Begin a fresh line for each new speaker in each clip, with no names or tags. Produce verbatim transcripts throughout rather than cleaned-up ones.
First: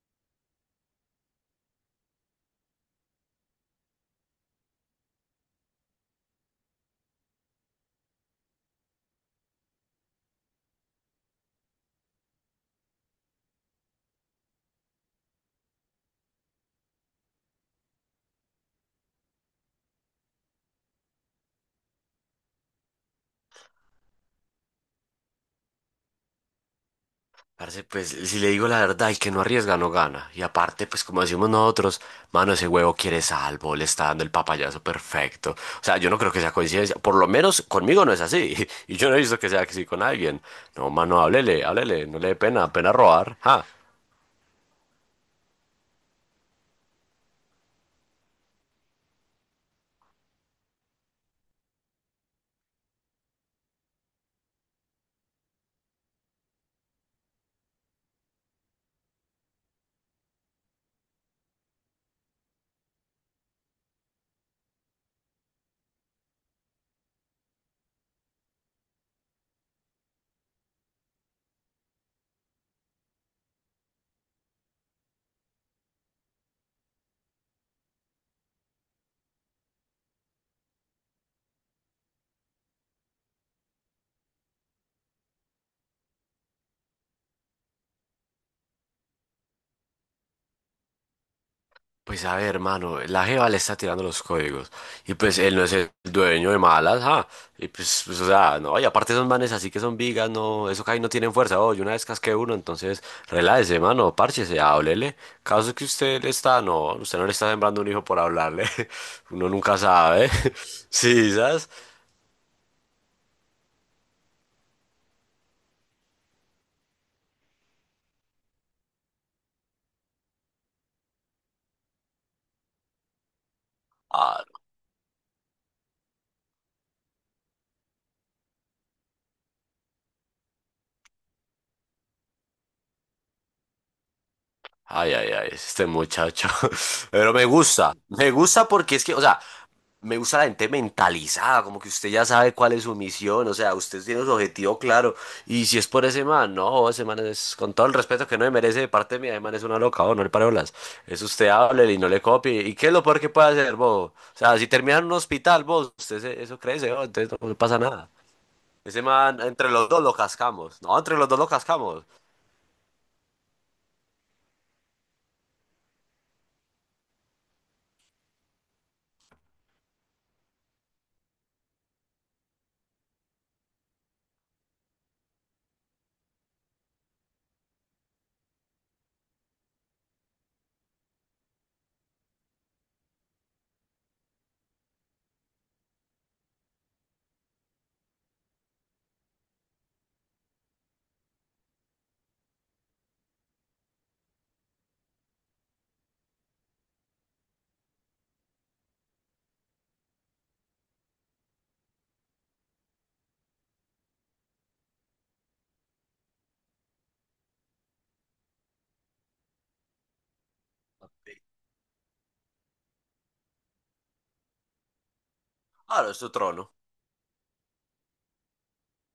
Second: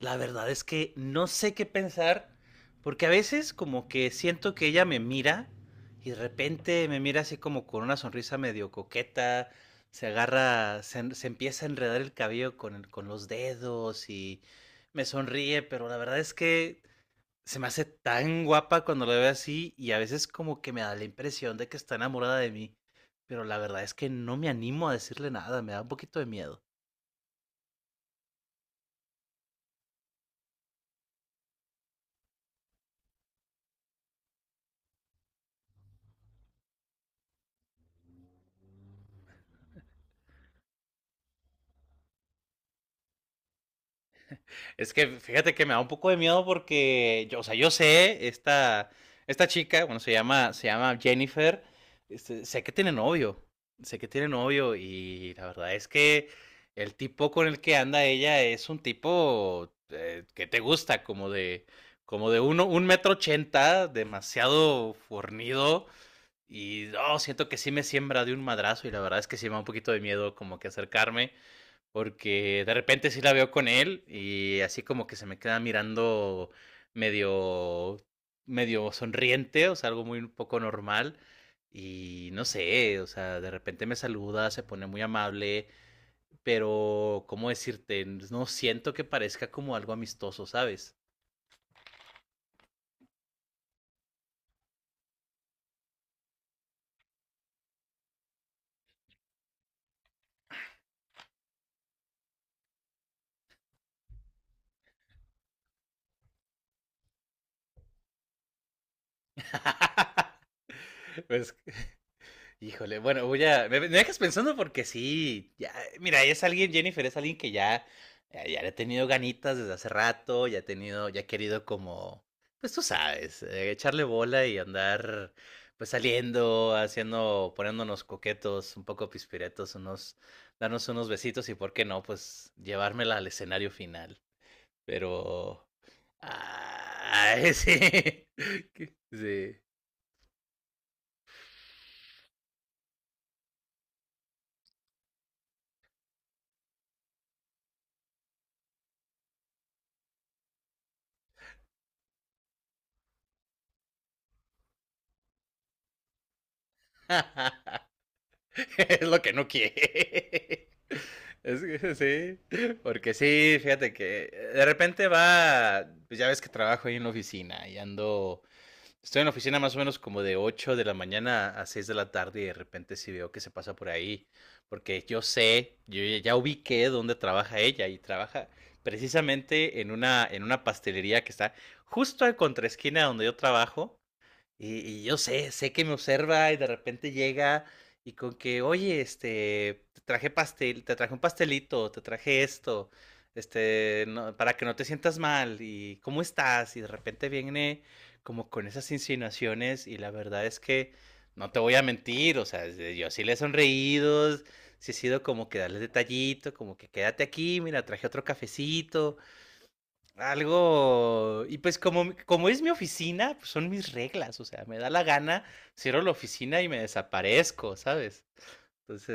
La verdad es que no sé qué pensar, porque a veces como que siento que ella me mira y de repente me mira así como con una sonrisa medio coqueta, se agarra, se, se empieza a enredar el cabello con, el- con los dedos y me sonríe, pero la verdad es que se me hace tan guapa cuando la veo así y a veces como que me da la impresión de que está enamorada de mí, pero la verdad es que no me animo a decirle nada, me da un poquito de miedo.
Parce, pues si le digo la verdad, el que no arriesga no gana. Y aparte, pues como decimos nosotros, mano, ese huevo quiere salvo, le está dando el papayazo perfecto. O sea, yo no creo que sea coincidencia. Por lo menos conmigo no es así. Y yo no he visto que sea así con alguien. No, mano, háblele, háblele, no le dé pena, pena robar. Ja.
Es que fíjate que me da un poco de miedo porque, yo, o sea, yo sé, esta, esta chica, bueno, se llama, se llama Jennifer, este, sé que tiene novio, sé que tiene novio y la verdad es que el tipo con el que anda ella es un tipo eh, que te gusta, como de, como de uno, un metro ochenta, demasiado fornido y oh, siento que sí me siembra de un madrazo y la verdad es que sí me da un poquito de miedo como que acercarme porque de repente sí la veo con él y así como que se me queda mirando medio, medio sonriente, o sea, algo muy un poco normal. Y no sé, o sea, de repente me saluda, se pone muy amable, pero ¿cómo decirte? No siento que parezca como algo amistoso, ¿sabes?
Pues a ver, hermano, la jeva le está tirando los códigos. Y pues él no es el dueño de malas, ¿ah? Y pues, pues, o sea, no, y aparte esos manes así que son vigas, no, eso ahí no tienen fuerza. Oh, yo una vez casqué uno, entonces relájese, mano, párchese, háblele. Caso que usted le está, no, usted no le está sembrando un hijo por hablarle. Uno nunca sabe. Sí,
Pues,
¿sabes?
híjole, bueno, voy a. Me, me dejas pensando porque sí. Ya, mira, es alguien, Jennifer, es alguien que ya, ya, ya le ha tenido ganitas desde hace rato, ya ha tenido, ya ha querido como, pues tú sabes, eh, echarle
Ah,
bola y andar pues saliendo, haciendo, poniéndonos coquetos, un poco pispiretos, unos, darnos unos besitos y por qué no, pues llevármela al escenario final.
Ay, ay, ay,
Pero.
este muchacho. Pero me
Ay,
gusta,
sí.
me gusta porque es que, o sea,
Sí.
me gusta la gente mentalizada, como que usted ya sabe cuál es su misión, o sea, usted tiene su objetivo claro. Y si es por ese man, no, ese man es, con todo el respeto que no me merece de parte mía, ese man es una loca, oh, no le pare bolas. Es usted hable y no le copie. ¿Y qué es lo peor que puede hacer, vos? O sea, si termina en un hospital, vos, usted se- eso crece, oh, entonces no, le pasa nada. Ese
Es lo que
man,
no
entre los dos lo
quiere.
cascamos. No, entre los dos lo
Es que
cascamos.
sí, porque sí, fíjate que eh, de repente va, pues ya ves que trabajo ahí en la oficina y ando, estoy en la oficina más o menos como de ocho de la mañana a seis de la tarde y de repente sí veo que se pasa por ahí, porque yo sé, yo ya ya ubiqué dónde trabaja ella y trabaja precisamente en una, en una pastelería que está justo al contraesquina donde yo trabajo y y yo sé, sé que me observa y de repente llega y con que: "Oye, este, te traje pastel te traje un pastelito, te traje esto, este, no para que no te sientas mal, y ¿cómo estás?". Y de repente viene como con esas insinuaciones, y la verdad es que no te voy a mentir, o sea, de yo sí le he sonreído, sí he sido como que darle detallito, como que: "Quédate aquí, mira, traje otro cafecito", algo. Y pues, como, como es mi oficina, pues son mis reglas. O sea, me da la gana, cierro la
Claro, es su
oficina y
trono.
me desaparezco, ¿sabes?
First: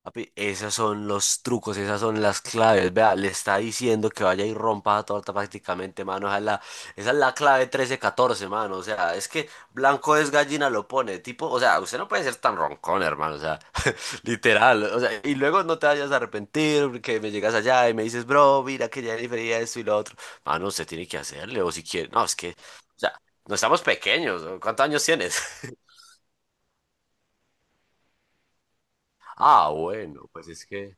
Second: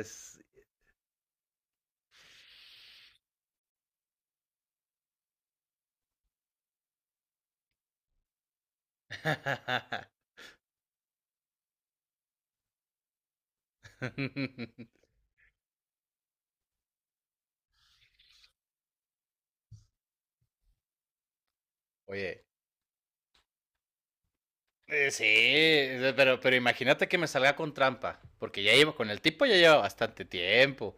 Papi, esos son los trucos, esas son las claves. Vea, le está diciendo que vaya y rompa la torta prácticamente, mano. Esa es la, esa es la clave trece catorce, mano. O sea, es que blanco es gallina, lo pone. Tipo, o sea, usted no puede ser tan roncón, hermano. O sea, literal. O sea, y luego no te vayas a arrepentir porque me llegas allá y me dices, bro, mira que ya difería esto y lo otro. Mano, usted tiene que hacerle, o si quiere. No, es
Oye.
que, o sea, no estamos pequeños. ¿No? ¿Cuántos años
eh, Sí,
tienes?
pero, pero imagínate que me salga con trampa. Porque ya llevo, con el tipo ya
Ah,
lleva bastante
bueno, pues es
tiempo.
que.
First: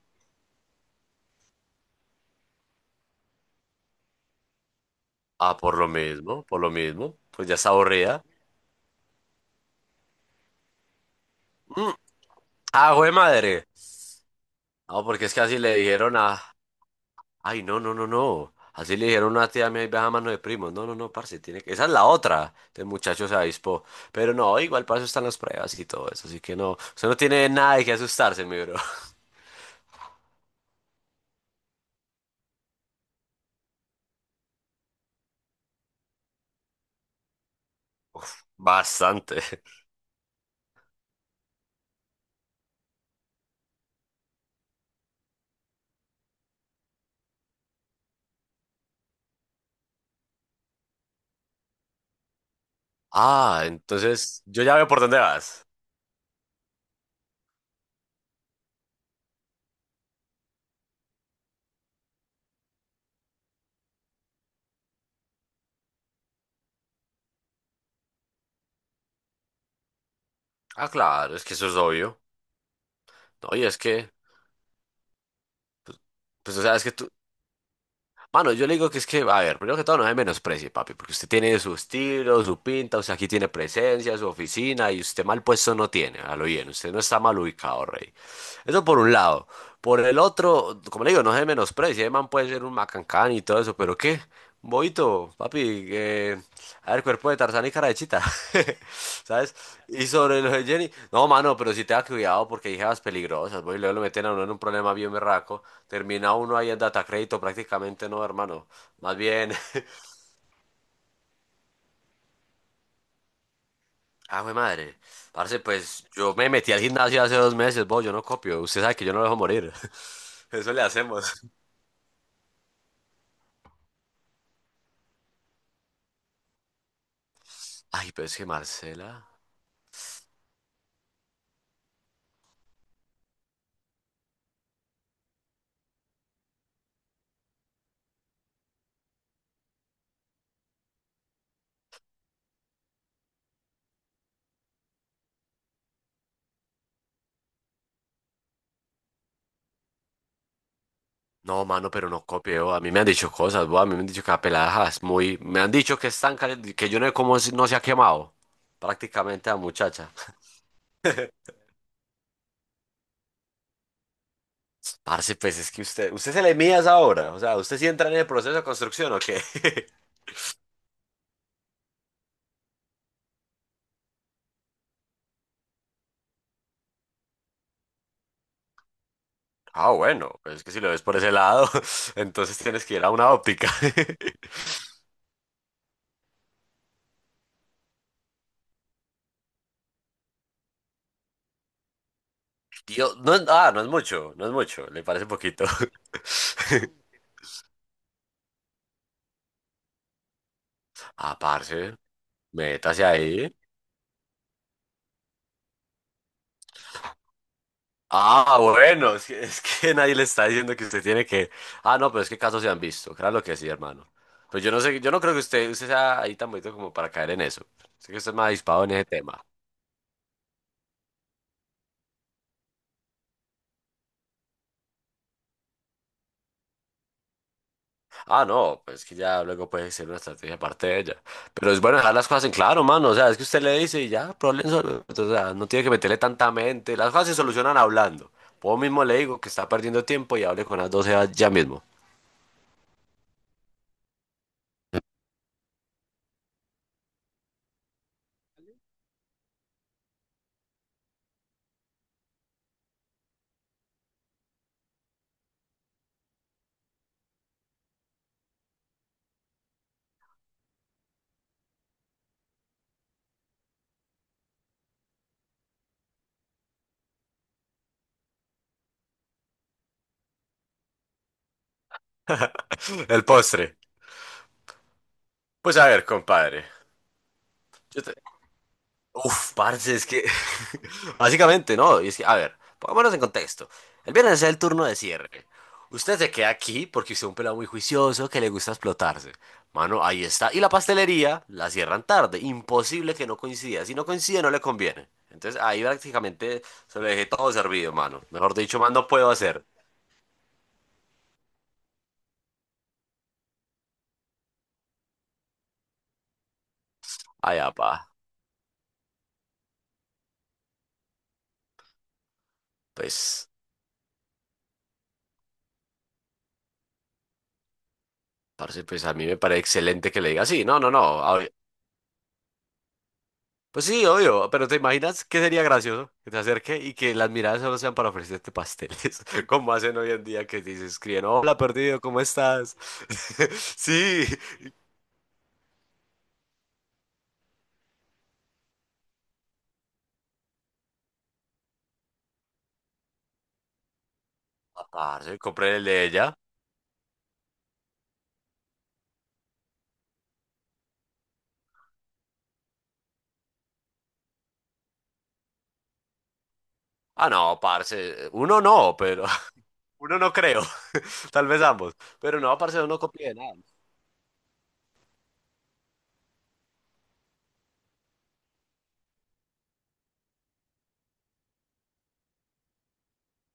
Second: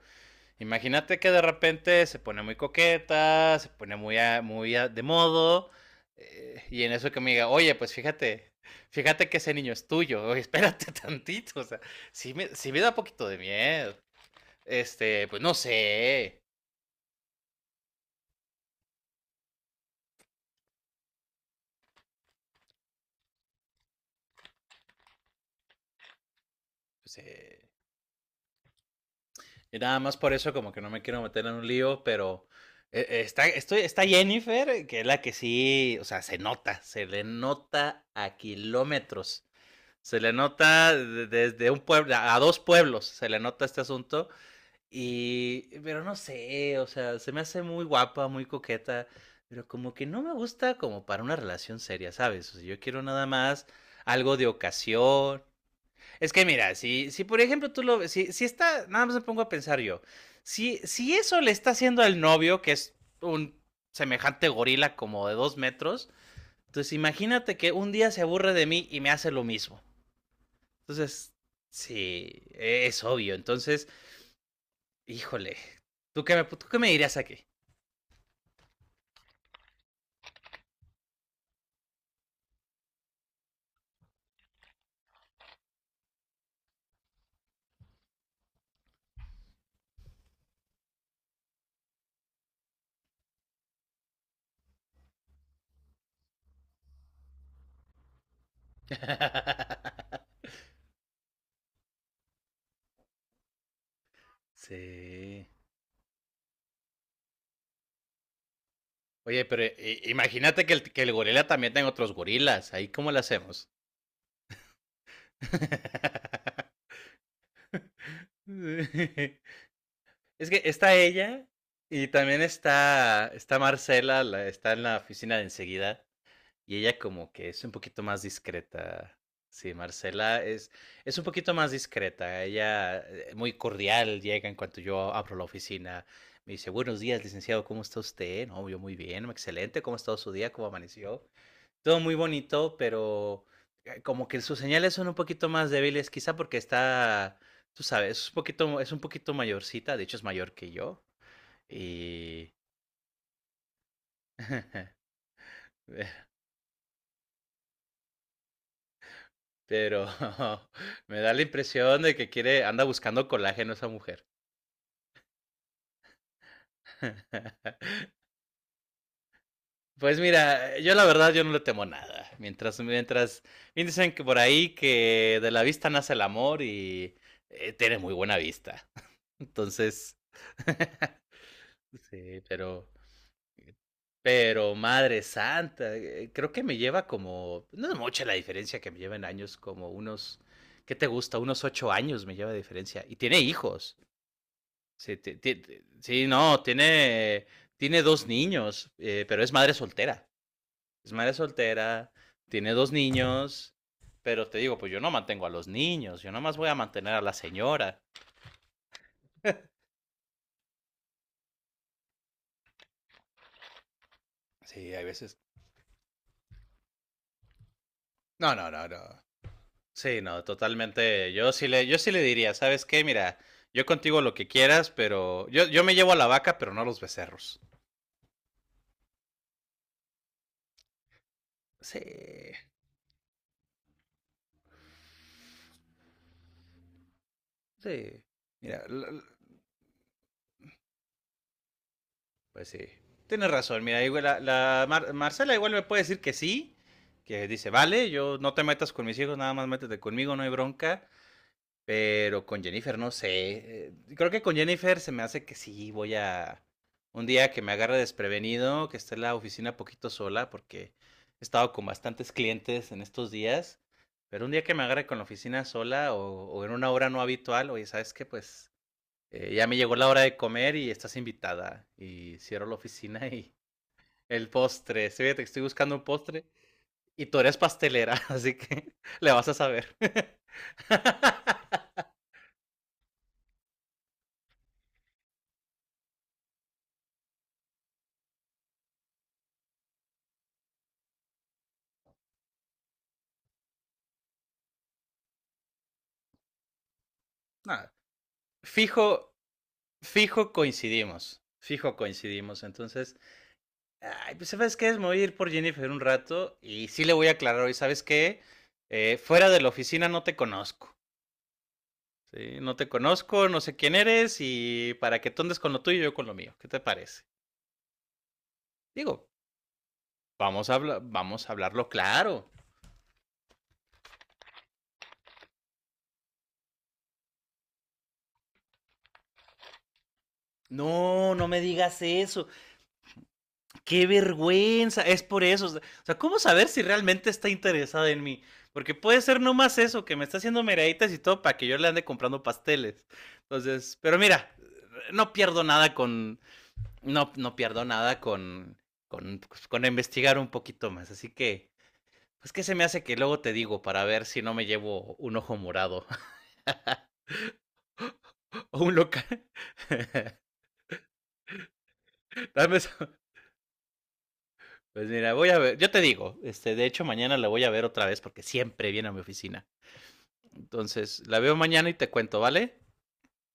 Imagínate que de repente se pone muy coqueta, se pone muy, a- muy a- de
Ah,
modo,
por lo mismo, por
eh,
lo
y en eso
mismo.
que me diga,
Pues ya está
oye, pues
aburrida.
fíjate, fíjate que ese niño es tuyo, oye, espérate tantito, o sea,
Mm.
sí me, sí me da
Ah, jue
poquito de
madre.
miedo.
Ah, porque
Este,
es que
pues no
así le dijeron a.
sé,
Ay, no, no, no, no. Así le dijeron a una tía mía y baja mano de primo. No, no, no, parce, tiene que. Esa es la otra. El muchacho se avispó. Pero no, igual para eso están las pruebas y todo eso. Así que no. Usted no
pues,
tiene
eh,
nada de qué asustarse, mi bro.
y nada más por eso como que no me quiero meter en un lío, pero eh, eh, está, estoy, está Jennifer, que es la que sí, o sea, se nota, se le nota a kilómetros.
Bastante.
Se le nota desde un pueblo, a dos pueblos se le nota este asunto. Y, pero no sé, o sea, se me hace muy guapa, muy coqueta, pero como que no me gusta como para una relación seria, ¿sabes? O sea, yo quiero nada
Ah,
más algo
entonces
de
yo ya veo por dónde
ocasión.
vas.
Es que mira, si, si por ejemplo tú lo, ves, si, si está, nada más me pongo a pensar yo, si, si eso le está haciendo al novio, que es un semejante gorila como de dos metros, entonces imagínate que un día se aburre de mí y me hace lo mismo.
Ah,
Entonces,
claro, es que eso es obvio.
sí, e-, es obvio.
No, y es
Entonces,
que,
híjole, ¿tú qué me,
pues, o
¿tú
sea,
qué
es
me
que tú,
dirías aquí?
mano, yo le digo que es que, a ver, primero que todo no me menosprecie, papi, porque usted tiene su estilo, su pinta, o sea, aquí tiene presencia, su oficina, y usted mal puesto no tiene, a lo bien, usted no está mal ubicado, rey. Eso por un lado. Por el otro, como le digo, no se menosprecie, el man puede ser un macancán y todo eso, pero ¿qué? Un Boito, papi, eh, a ver, cuerpo de Tarzán y cara de chita, ¿sabes? Y sobre lo de Jenny, no, mano, pero sí tenga cuidado porque hay jevas peligrosas, voy, luego lo meten a uno en un problema bien
Sí.
berraco, termina uno ahí en data crédito prácticamente, no, hermano, más
Oye,
bien,
pero i- imagínate que el, que el gorila también tenga otros gorilas. Ahí, ¿cómo lo hacemos?
ah, güey, madre, parce, pues yo me metí al gimnasio hace dos meses, vos, yo no copio, usted sabe que yo no lo dejo morir,
Es que
eso le
está
hacemos.
ella y también está, está Marcela, la- está en la oficina de enseguida. Y ella como que es un poquito
Ay,
más
pero es que
discreta.
Marcela,
Sí, Marcela es, es un poquito más discreta. Ella eh, muy cordial llega en cuanto yo abro la oficina. Me dice, buenos días, licenciado, ¿cómo está usted? No, yo muy bien, excelente, ¿cómo ha estado su día? ¿Cómo amaneció? Todo muy bonito, pero eh, como que sus señales son un poquito más débiles, quizá porque está, tú sabes, es un poquito, es un poquito mayorcita, de hecho es mayor que yo.
no, mano, pero no
Y
copio, a mí me han dicho cosas, vos, a mí me han dicho que la pelada es muy, me han dicho que es tan caliente, que yo no sé cómo no se ha quemado, prácticamente a
Pero
muchacha.
me da la impresión de que quiere, anda buscando colágeno esa mujer.
Parce, pues es que usted, usted se le mide a esa obra, o sea, ¿usted sí entra en el proceso de construcción o qué?
Pues mira, yo la verdad yo no le temo nada. Mientras, mientras, bien dicen que por ahí que de la vista nace el amor y eh, tiene muy buena vista.
Ah,
Entonces,
bueno, pues es que si lo ves por ese lado,
sí,
entonces tienes
pero,
que ir a una óptica.
pero madre santa, eh, creo que me lleva como, no es mucha la diferencia que me lleva en años, como unos, ¿qué te gusta? Unos ocho años me lleva de diferencia.
Tío,
Y
no,
tiene
es- ah, no es
hijos.
mucho, no es mucho, le
Sí,
parece
ti- ti-
poquito.
ti- sí, no, tiene, tiene dos niños, eh, pero es madre soltera. Es madre
Ah, parce,
soltera, tiene dos
métase ahí.
niños, pero te digo, pues yo no mantengo a los niños, yo nomás voy a mantener a la señora.
Ah, bueno, es que, es que nadie le está diciendo que usted tiene que... Ah, no, pero es que casos se han visto, claro lo que sí, hermano. Pues yo no
Sí,
sé,
hay
yo no creo
veces.
que usted, usted sea ahí tan bonito como para caer en eso. Sé que usted es más
No, no,
dispado
no,
en
no.
ese tema.
Sí, no, totalmente. Yo sí le, yo sí le diría, ¿sabes qué? Mira, yo contigo lo que quieras, pero yo, yo me llevo a la vaca, pero no a los becerros.
Ah, no, pues que ya luego puede ser una estrategia aparte de ella. Pero es bueno
Sí,
dejar las cosas en claro, mano. O sea, es que usted le dice y ya, problemas solo. O sea, no tiene que meterle tanta mente. Las cosas se solucionan
sí.
hablando. Vos
Mira,
mismo le digo que está perdiendo tiempo y hable con las doce ya mismo.
pues sí. Tienes razón, mira, igual la, la Mar- Marcela igual me puede decir que sí, que dice, vale, yo no te metas con mis hijos, nada más métete conmigo, no hay bronca, pero con Jennifer no sé. eh, Creo que con Jennifer se me hace que sí, voy a un día que me agarre desprevenido, que esté en la oficina poquito sola, porque he estado con bastantes clientes en estos días, pero un día que me agarre con la oficina sola o, o en una hora no habitual, oye, ¿sabes qué? Pues eh, ya me llegó la hora de comer y estás invitada. Y cierro la
El
oficina y
postre.
el postre. Sí, fíjate que estoy
Pues a
buscando un
ver,
postre
compadre.
y tú eres
Yo te-
pastelera, así que le vas
uf,
a
parce,
saber.
es que básicamente no, y es que, a ver, pongámonos en contexto. El viernes es el turno de cierre. Usted se queda aquí porque usted es un pelado muy juicioso que le gusta explotarse. Mano, ahí está. Y la pastelería la cierran tarde. Imposible que no coincida. Si no coincide, no le conviene. Entonces ahí prácticamente se lo dejé todo
Nada,
servido, mano. Mejor dicho, más no puedo
fijo,
hacer.
fijo coincidimos. Fijo coincidimos. Entonces, ay, pues sabes qué, me voy a ir por Jennifer un rato y sí le voy a
Ay,
aclarar hoy, ¿sabes
apa,
qué? Eh, fuera de la oficina no te conozco. ¿Sí? No te conozco,
pues,
no sé quién eres y para que tú andes con lo tuyo y yo con lo mío. ¿Qué te parece?
parce, pues a mí
Digo,
me parece excelente que le diga, sí,
vamos a,
no, no,
habla-
no. A-
vamos a hablarlo claro.
pues sí, obvio, pero ¿te imaginas qué sería gracioso que te acerque y que las miradas solo sean para ofrecerte pasteles? Como hacen hoy en día que dices, escriben,
No, no
hola
me digas
perdido, ¿cómo
eso.
estás?
Qué
Sí,
vergüenza. Es por eso. O sea, ¿cómo saber si realmente está interesada en mí? Porque puede ser nomás eso, que me está haciendo meraditas y todo para que yo le ande comprando pasteles. Entonces, pero mira,
"Ah,
no
parce,
pierdo
compré el
nada
de ella.
con. No, no pierdo nada con, con, pues, con investigar un poquito más. Así que. Pues que se me hace que luego te digo para ver si no me llevo un ojo morado
Ah, no, parce, uno
o un
no,
local.
pero uno no creo, tal vez ambos, pero no,
Dame
parce, uno
esa.
copia de nada.
Pues mira, voy a ver, yo te digo, este, de hecho mañana la voy a ver otra vez porque siempre viene a mi oficina. Entonces, la veo mañana y te cuento, ¿vale?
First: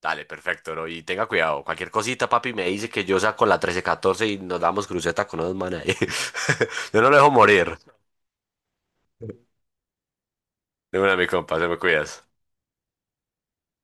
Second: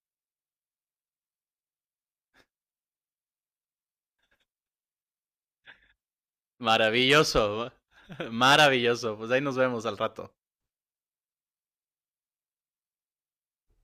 Dale, perfecto, ¿no? Y tenga cuidado, cualquier cosita, papi, me dice que yo saco la trece, catorce y nos damos cruceta con unos manes ahí. Yo no lo dejo
Maravilloso,
morir.
maravilloso. Pues ahí nos vemos al rato.
De una, mi compa, se me cuidas.